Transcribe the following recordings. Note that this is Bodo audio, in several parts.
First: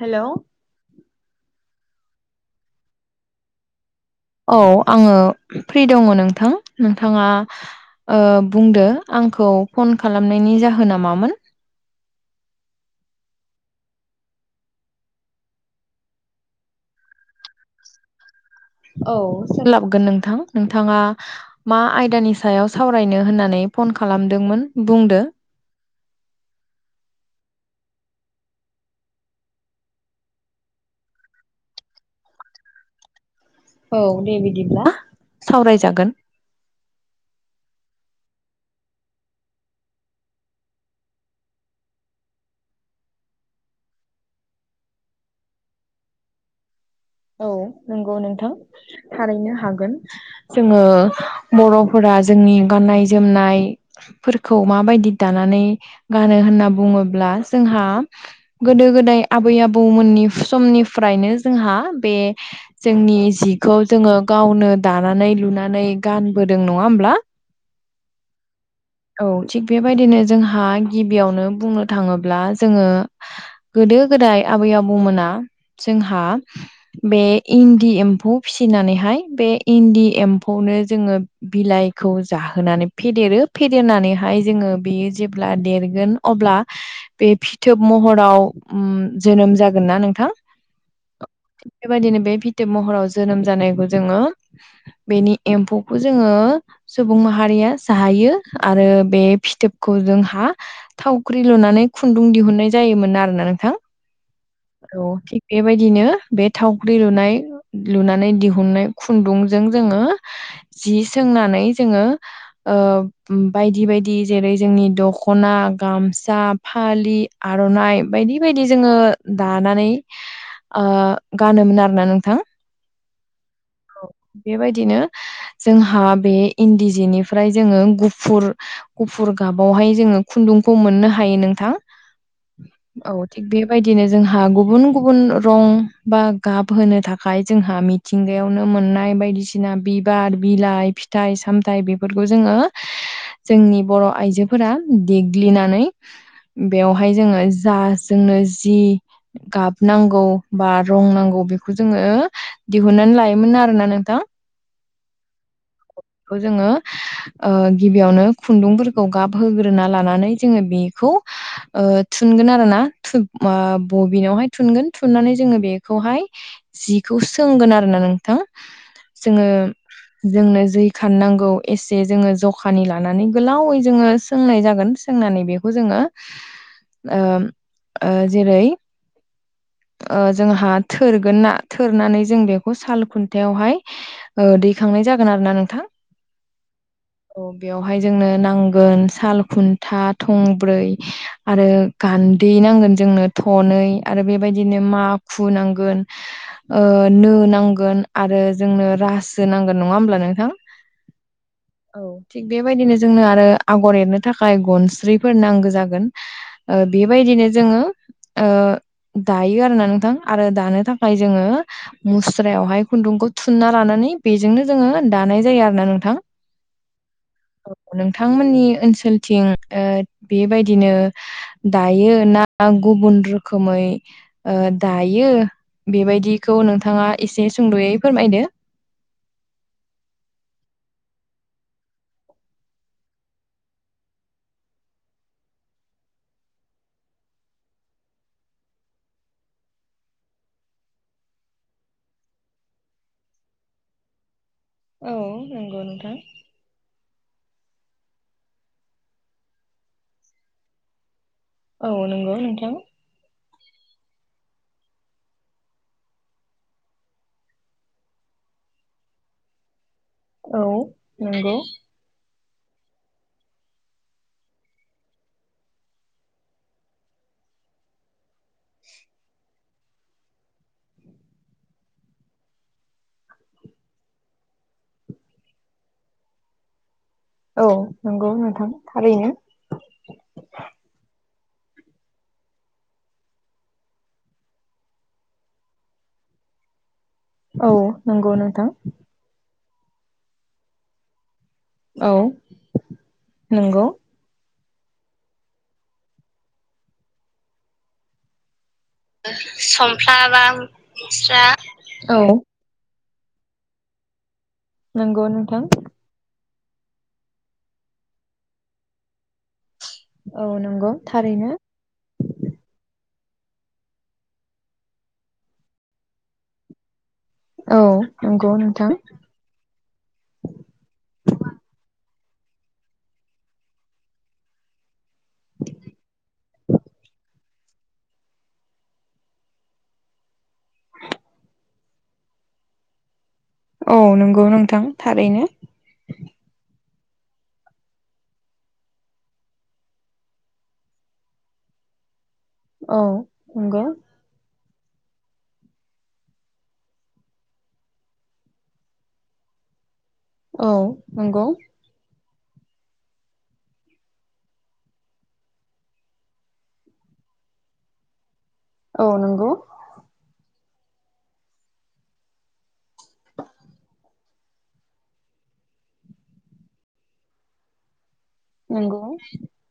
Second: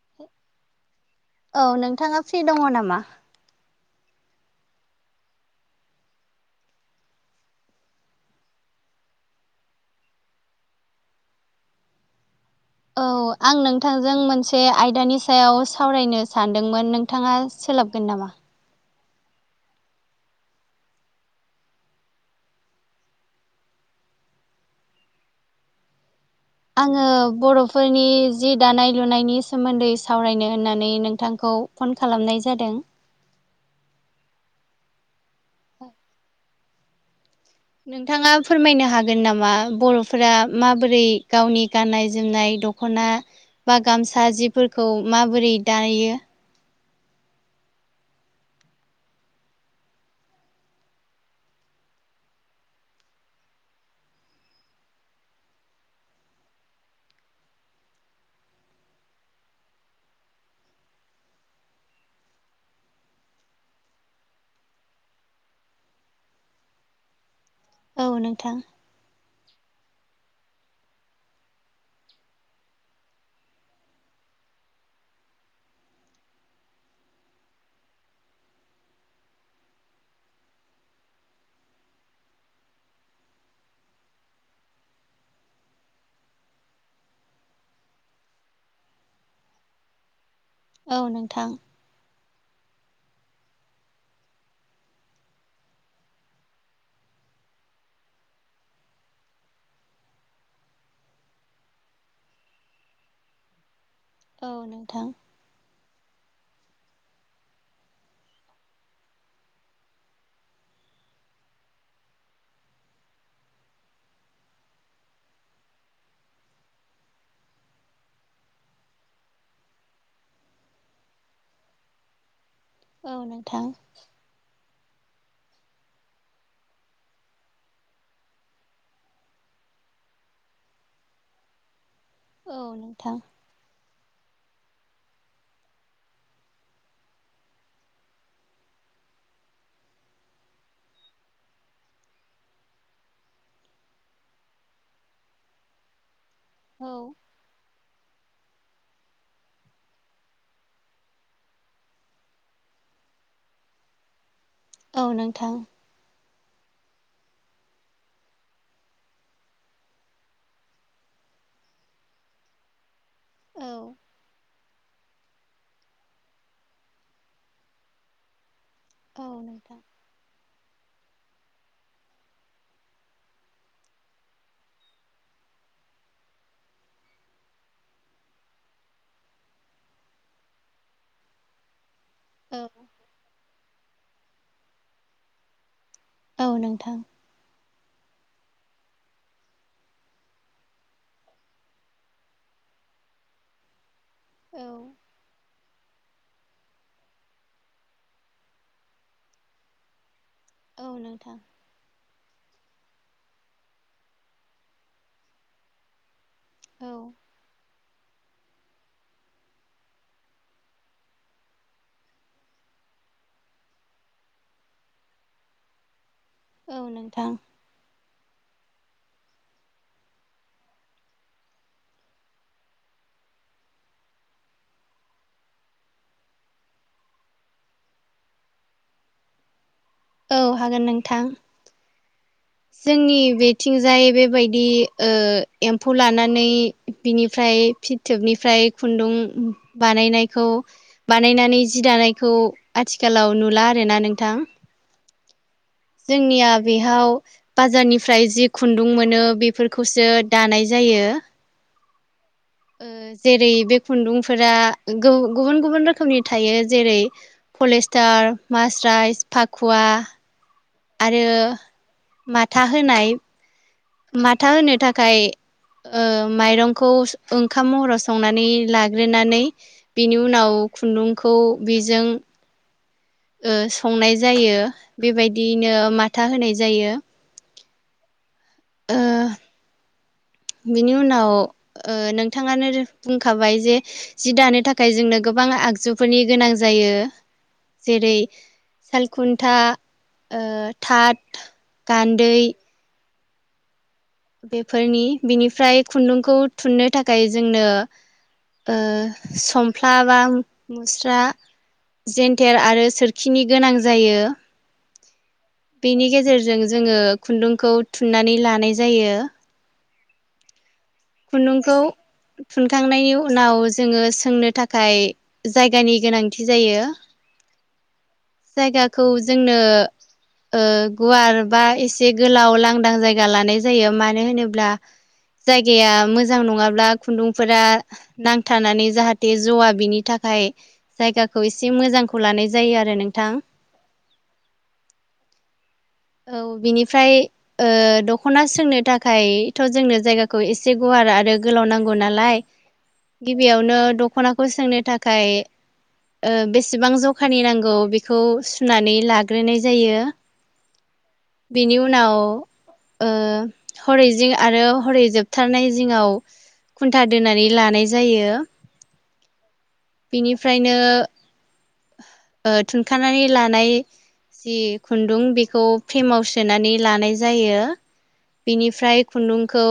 हेल'। औ नोंथाङा फ्रि दङ नामा? औ आङो फ्रि दङ नोंथां नोंथाङा। ओ बुंदो आंखौ फन खालामनायनि जाहोन नामामोन? औ। आं नोंथांजों मोनसे आयदानि सायाव सावरायनो सानदोंमोन नोंथाङा सोलाबगोन नामा? औ सोलाबगोन नोंथां नोंथाङा मा आयदानि सायाव सावरायनो होननानै फन खालामदोंमोन बुंदो? आङो बर'फोरनि जि दानाय लुनायनि सोमोन्दै सावरायनो होननानै नोंथांखौ खौ फन खालामनाय जादों। औ दे बिदिब्ला सावराय जागोन। नोंथाङा फोरमायनो हागोन नामा बर'फोरा माबोरै गावनि गाननाय जोमनाय द दख'ना बा गामसा जिफोरखौ माबोरै दायो औ नंगौ नोंथां थारैनो हागोन जोङो बर'फोरा जोंनि गाननाय जोमनायफोरखौ माबायदि दानानै गानो होनना बुङो ब्ला जोंहा गोदो गोदाय आबै आबौमोननि समनिफ्रायनो जोंहा बे जोंनि जिखौ जोङो गावनो दानानै लुनानै गानबोदों नङा होमब्ला [unintelligible] औ नोंथां औ थिग बेबायदिनो जोंहा गिबियावनो बुंनो थाङोब्ला जोङो गो गोदो गोदाय आबै आबौमोना जोंहा बे इन्दि एम्फौ फिसिनानै बेहाय इन्दि एम्फौनो जोङो बिलाइखौ जाहोनानै फेदेरो फेदेरनानैहाय जोङो बेयो जेब्ला देरगोन अब्ला बे फिथोब महराव ओम जोनोम जागोन ना नोंथां औ नोंथां बेबायदिनो बे फिथोब महराव जोनोम जानायखौ जोङो बेनि एम्फौखौ जोङो सुबुं माहारि हारिया जाहायो आरो बे फिथोबखौ जोंहा थावख्रि लुनानै खुन्दुं दिहुननाय जायोमोन आरोना नोंथां औ नोंथां औ थिग बेबायदिनो बे थावख्रि लुनाय लुनानै दिहुननाय खुन्दुंजों जोङो जि सोंनानै जोंङो ओ बायदि बायदि जेरै जोंनि दखना गामसा फालि आर'नाइ बाय दि बायदि जोङो दानानै ओ गानोमोन आरोना नोंथां औ नोंथां जोङो जोंहा बे इन्दि जिनिफ्राय जोङो गुफ गुफुर गुफुर गाबावहाय जोङो खुन्दुंखौ मोननो हायो नोंथां औ नोंथां बिदिनो जोंहा गुबुन गुबुन रं बा गाब होनो थाखाय जोंहा मिथिंगायावनो मोनो ननाय बायदिसिना बिबार बिलाइ फिथाइ सामथाइ बेफोरखौ जोङो जोंनि बर' आइजोफोरा देग्लिनानै औ बेवहाय जोंङो जा जोंनो जि गाब नांगौ बा रं नांगौ बेखौ जोङो दिहुननानै लायोमोन आरोना नोंथां औ नोंथां खौ जोङो ओ गिबियावनो खुन्दुंफोरखौ गाबहोग्रोना लानानै जोङो बेखौ ओ थुन गोन आरोना थुब ओ औ बबिनावहाय थुनगोन थुननानै जोङो बेखौहाय जिखौ सोंगोन आरोना नोंथां औ जोङो नोंथां जोंनो जै खाननांगौ एस जे जोङो जखानि लानानै गोलावै जोङो सोंनाय जागोन सोंनानै बेखौ जोङो ओ ओ जेरै ओ जोंहा थोरगोन ना थोर नानै जों औ बेखौ साल खुन्थायावहाय ओ दैखांनाय जागोन आरो ना नोंथां औ नोंथां बेयावहाय जोंनो नांगोन साल मखुन्था थंब्रै आरो गान्दै नांगोन जोंनो थनै ओरो औ बेबायदिनो माखु नां गोन ओ नो नांगोन आरो जोंनो रासो नांगोन नङा होमब्ला नों औ नोंथां औ थिग बेबायदिनो जोंनो आरो आगर एरनो थाखाय गनस्रिफोर नांगौ जागोन ओ औ बेबायदिनो जोङो ओ [inaudible] दायो आरोना नोंथां आरो दानो थाखाय जोङो मुस्रायावहाय खुन्दुंखौ थुनना लानानै बेजोंनो जोङो दानाय जायो आरो ना नोंथां। औ नोंथां। नोंथांमोननि ओनसोलथिं ओ बेबायदिनो दायो ना गु गुबुन रोखोमै दायो। बेबायदिखौ नोंथाङा एसे सुंद'यै फोरमायदो। औ हागोन नोंथां। जोंनि बेथिंजाय बेबायदि ओ एम्फौ लानानै बिनिफ्राय फिथोबनिफ्राय खुन्दुं बानायनायखौ बानायनानै जि दानायखौ आथिखालाव नुला आरोना नोंथां, औ नंगौ नोंथां जोंनिया बेयाव बाजारनिफ्राय जि खुन्दुं मोनो बेफोरखौसो दानाय जायो औ नोंगौ जेरै बे खुन्दुंफोरा गुबुन गुबुन रोखोमनि थायो जेरै पलिस्टार म प्राइस फाखुवा औ आरो नंगौ माथा होनाय माथा होनो थाखाय माइरंखौ ओंखाम महराव संनानै लाग्रोनानै बिनि उनाव खुन्दुंखौ बेजों ओ संनाय जायो बेबायदियैनो माथा होनाय जायो। औ नंगौ नोंथां ओ थारैनो बिनि उनाव नोंथाङानो बुंखाबाय जे जि दानो थाखाय जोंनो गोबां गोबां आगजुफोरनि गोनां जायो औ जेरै- नंगौ नोंथां सालखुन्था ओ थाथ गान्दै नोंगौ बेफोरनि बिनिफ्राय खुन्दुंखौ थुननो थाखाय जोंनो ओ सफ्ला बा मुस्रा स्रा औ जेन्थेर आरो सोर खिनि गोनां जायो। नांगौनो बेनि गेजेरजों जोङो खुन्दुंखौ थुननानै लानाय जायो। औ नंगौ थारैनो खुन्दुंखौ थुनखांनायनि। उनाव जोङो सोंनो थाखाय जायगानि गोनांथि जायो। औ नंगौ नोंथां जायगाखौ जोंनो गुवार बा एसे एसे गोलाव लांदां जायगा लानाय जायो मानो होनोब्ला जाय गया मोजां नङाब्ला खुन्दुंफोरा नांथारनानै जाहाथे ज'वा बिनि थाखाय जायगाखौ एसे मोजांखौ लानाय जायो आरो नोंथां औ नंगौ नोंथां थारैनो औ बिनिफ्राय दख'ना सोंनो थाखायथ' जोंनो जायगाखौ एसे गुवारा आरो गोलाव नांगौ नालाय औ गिबियावनो नंगौ दख'नाखौ सोंनो थाखाय बेसेबां जखानि नांगौ बेखौ सुनानै लाग्रोनाय जायो। औ नंगौ बेनि उनाव ओ हरै जिं आरो हरै जोबथारनाय जिङाव खुन्था दोननानै लानाय जायो। औ नंगौ ओफ्रायनो थुनखानानै लानाय जि खुन्दुं बेखौ फ्रेमाव सोनानै लानाय जायो नंगौ बेनिफ्राय खुन्दुंखौ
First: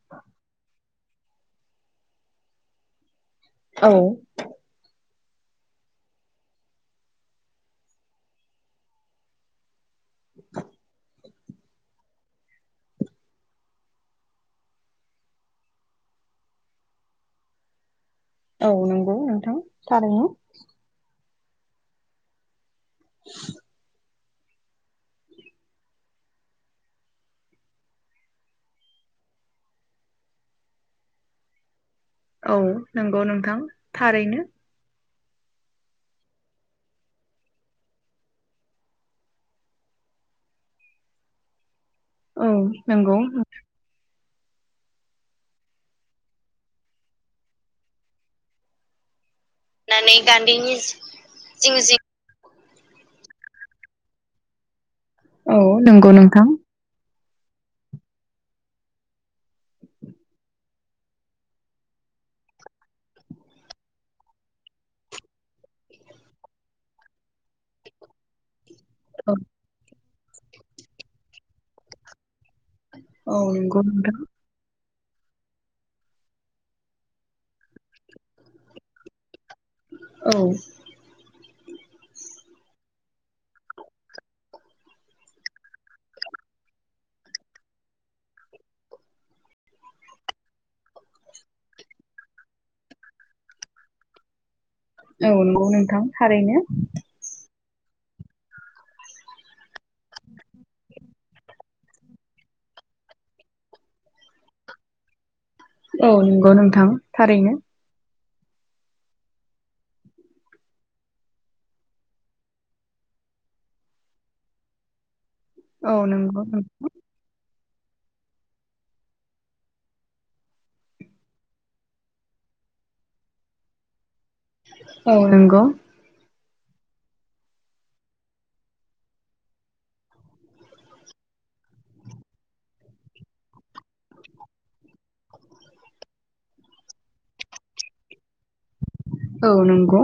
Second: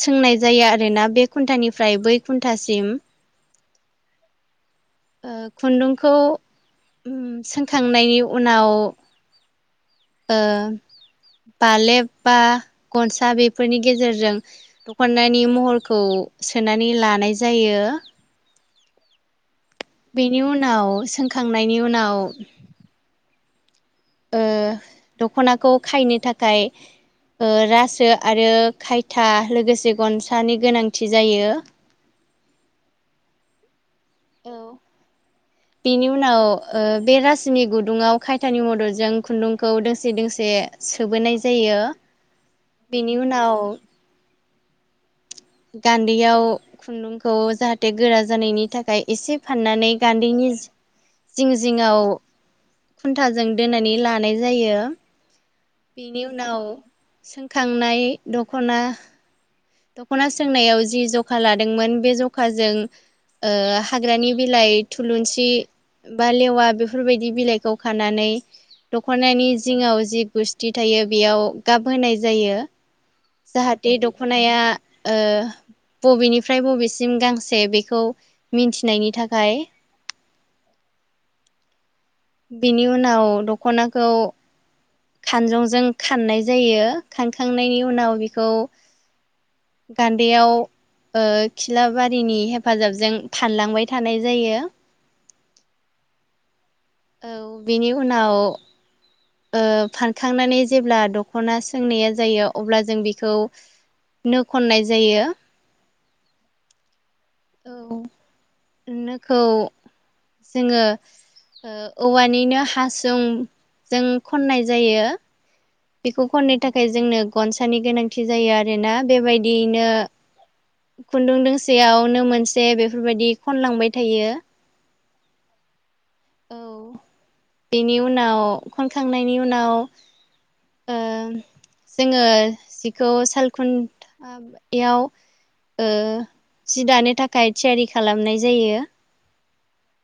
सोंनाय जायो आरोना बे घुन्टानिफ्राय बै घुन्टासिम औ खुन्दुंखौ सोंखांनायनि उनाव द बालेब बा गनसा बेफोरनि गेजेरजों दख'नानानायनि महरखौ सोनानै लानाय जायो। औ नंगौ नोंथां थारैनो बेनि उनाव सोंखांनायनि उनाव ओ उनदख'नाखौ खायनो थाखाय रासो आरो खायथा लोगोसे गनसानि गोनांथि जायो। औ नंगौ नोंथां थारैनो। [inaudible] बिनि उनाव बे रासिनि गुदुङाव खायथानि मददजों खुन्दुंखौ दोंसे दोंसे सोबोनाय जायो। बेनि उनाव [unintelligible] गान्दैयाव खुन्दुंखौ जाहाथे गोरा जानायनि फाननानै गान्दैनि सि जिं जिंआव खुन्थाजों दोनानै लानाय जायो। औ नंगौ बेनि नोंथां उनाव सोंखांनाय दख'ना, दख'ना सोंनायाव जि जखा लादोंमोन बे जखाजों ओ हाग्रानि बिलाइ थुलुंसि, बा लेवा बेफोरबायदि बिलाइखौ खानानै औ दख'नानि जिङाव जि गुस्थि थायो बेयाव गाब होनाय जायो। औ नंगौ जाहाथे नोंथां दख'नाया ओ बबेनिफ्राय बबेसिम गांसे बेखौ मिन्थिनायनि थाखाय औ बेनि उनाव दखनाखौ खानजंजों खाननाय जायो खानखांनायनि उनाव बिखौ गान्दैयाव ओ खिलाबारिनि हेफाजाबजों फानलांबाय थानाय जायो। औ नंगौ नोंथां थारैनो, औ बेनि उनाव ओ फानखांनानै जेब्ला दख'ना सोंनाया जायो अब्ला जों बेखौ नो खननाय जायो। औ नंगौ नोंथां थारैनो, औ नोखौ जोङो ओ औवानिनो हासुंजों खननाय जायो, औ बेखौ नंगौ खननो थाखाय जोंनो गनसानि गोनांथि जायो आरोना बेबायदियैनो खुन्दुं दोंसेयाव नो मोनसे बेफोरबायदि खनलांबाय थायो, औ नंगौ औ बेनि उनाव खनखांनायनि उनाव ओं जों जिखौ सालखुन्थायाव ओ जि दानो थाखाय थियारि खालामनाय जायो। औ नंगौ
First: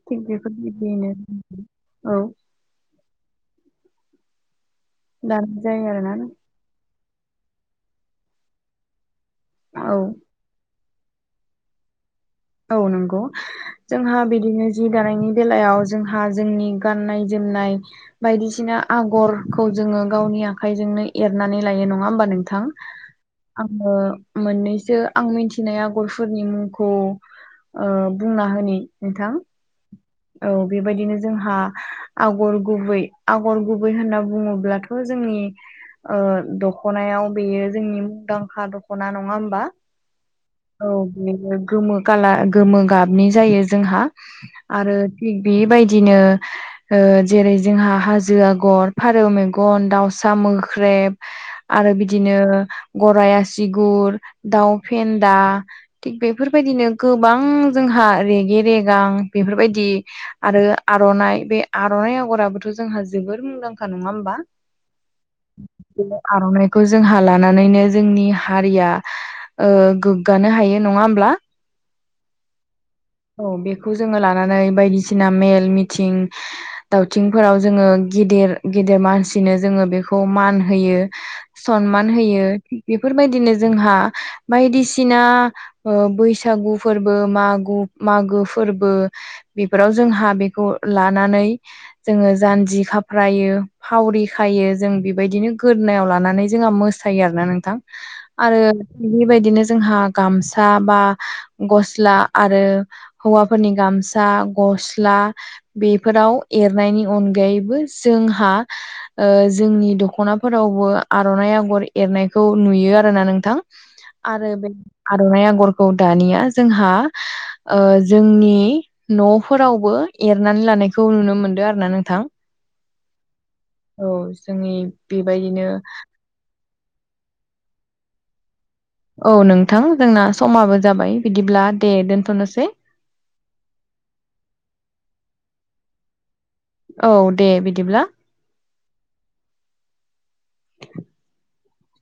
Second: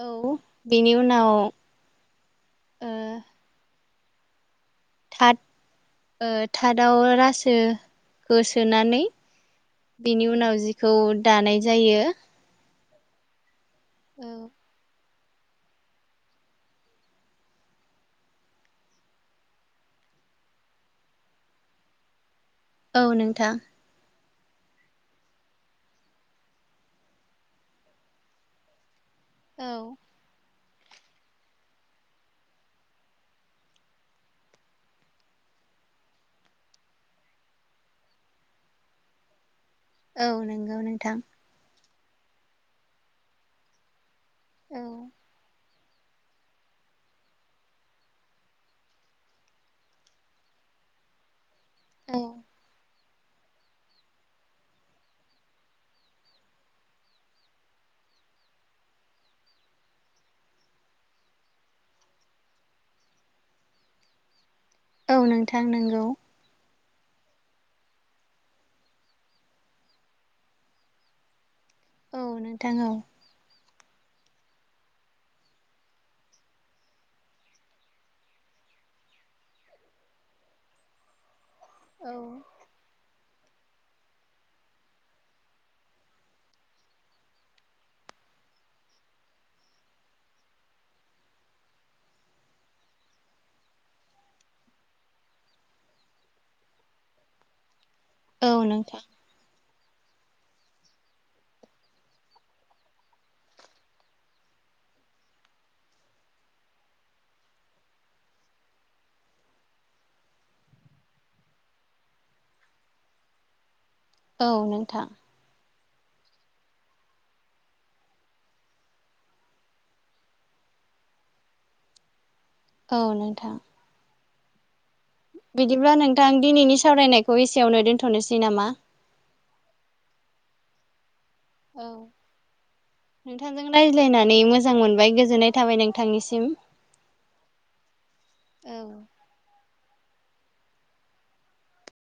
औ बेनि बेफोरबायदियैनो उनाव औ, थाद‌ दानाय जायो आरोना ओ‌ थादावोद रासो होसोनानै औ बिनि उनाव जि, खौ दानाय जायो। औ नंगौ जोंहा औ बिदिनो जि जि दानायनि बेलायाव जोंहा जोंनि गाननाय जोमनाय बायदिसिना आगरखौ जों ओं गावनि आखाइजोंनो एरनानै लायो नङा होमबा नोंथां? औ नोंथां नोथां आङो मोननैसो आं मिन्थिनाय आगरफोरनि मुंखौ ओ बुंना होनि नोंथां औ औ बेबायदिनो जोंहा आगर गुबै आगर गुबै होनना बुङोब्लाथ' जोंनि ओ दख'नायाव बेयो जोंनि मुंदांखा दखना नङा होमबा? औ नंगौ औ नोंथां बेनो गोमो खालार गोमो गाबनि जायो जोंहा औ आरो बेबायदि बिदिनो जेरै ओ जोंहा हाजो आगर फारौ मेगन दाउसा मोख्रै आरो औ बिदिनो ग'राय आसुगुर दाउ फेन्द दा थिग बेफोरबायदिनो गोबां जोंहा रेगे रेगां बेफोरबायदि आरो आर'नाइ बे आर'नाइ आग'राबोथ' जोंहा जोबोर मुंदांखा नङा होमबा? औ नोंथां नंगौ बि आरनाय खौ जोंहा लानानैनो जोंनि हारिया गोग्गानो हायो नङा होमब्ला औ नोंथां औ। बेखौ जोङो लानानै बायदिसिना मेल मिथिं दावथिंफोराव जोङो गेदेर गेदेर मानसिनो जों बेखौ मान होयो समान औ होयो बे बेबायदिनो जोंहा बायदिसिना बैसागु फोरबो मागो मागो फोरबो बेफोराव जोंहा बेखौ लानानै जोङो जानजि खालाम खााफ्रायो फावरि खायो जों बेबायदिनो गोदोनायाव लानानै जोंहा मोसायो आरोना नोंथां औ आरो नोंथां बेबायदिनो जोंहा गामसा बा गस्ला आरो हौवाफोरनि गामसा गस्ला बेफोराव एरनायनि अनगायैबो जोंहा जोंनि दखनाफोरावबो आरनाइ आगर एरनायखौ नुयो। आरोना नोंथां औ आरो बे नोंथां आरनाइ आगरखौ दानिया जोंहा जोंनि नफोरावबो एरनानै लानायखौ नुनो मोनदों आरो ना नोंथां औ नोंथां। जोंनि बेबायदिनो बिदिब्ला नोंथां दिनैनि सावरायनायखौ एसेयावनो दोन्थनोसै नामा औ नोंथां जोंना समाबो जाबाय बिदिब्ला औ दे दोनथ'नोसै नोंथांजों रायज्लायनानै मोजां मोनबाय गोजोननाय थाबाय नोंथांनिसिम औ दे बिदिब्ला औ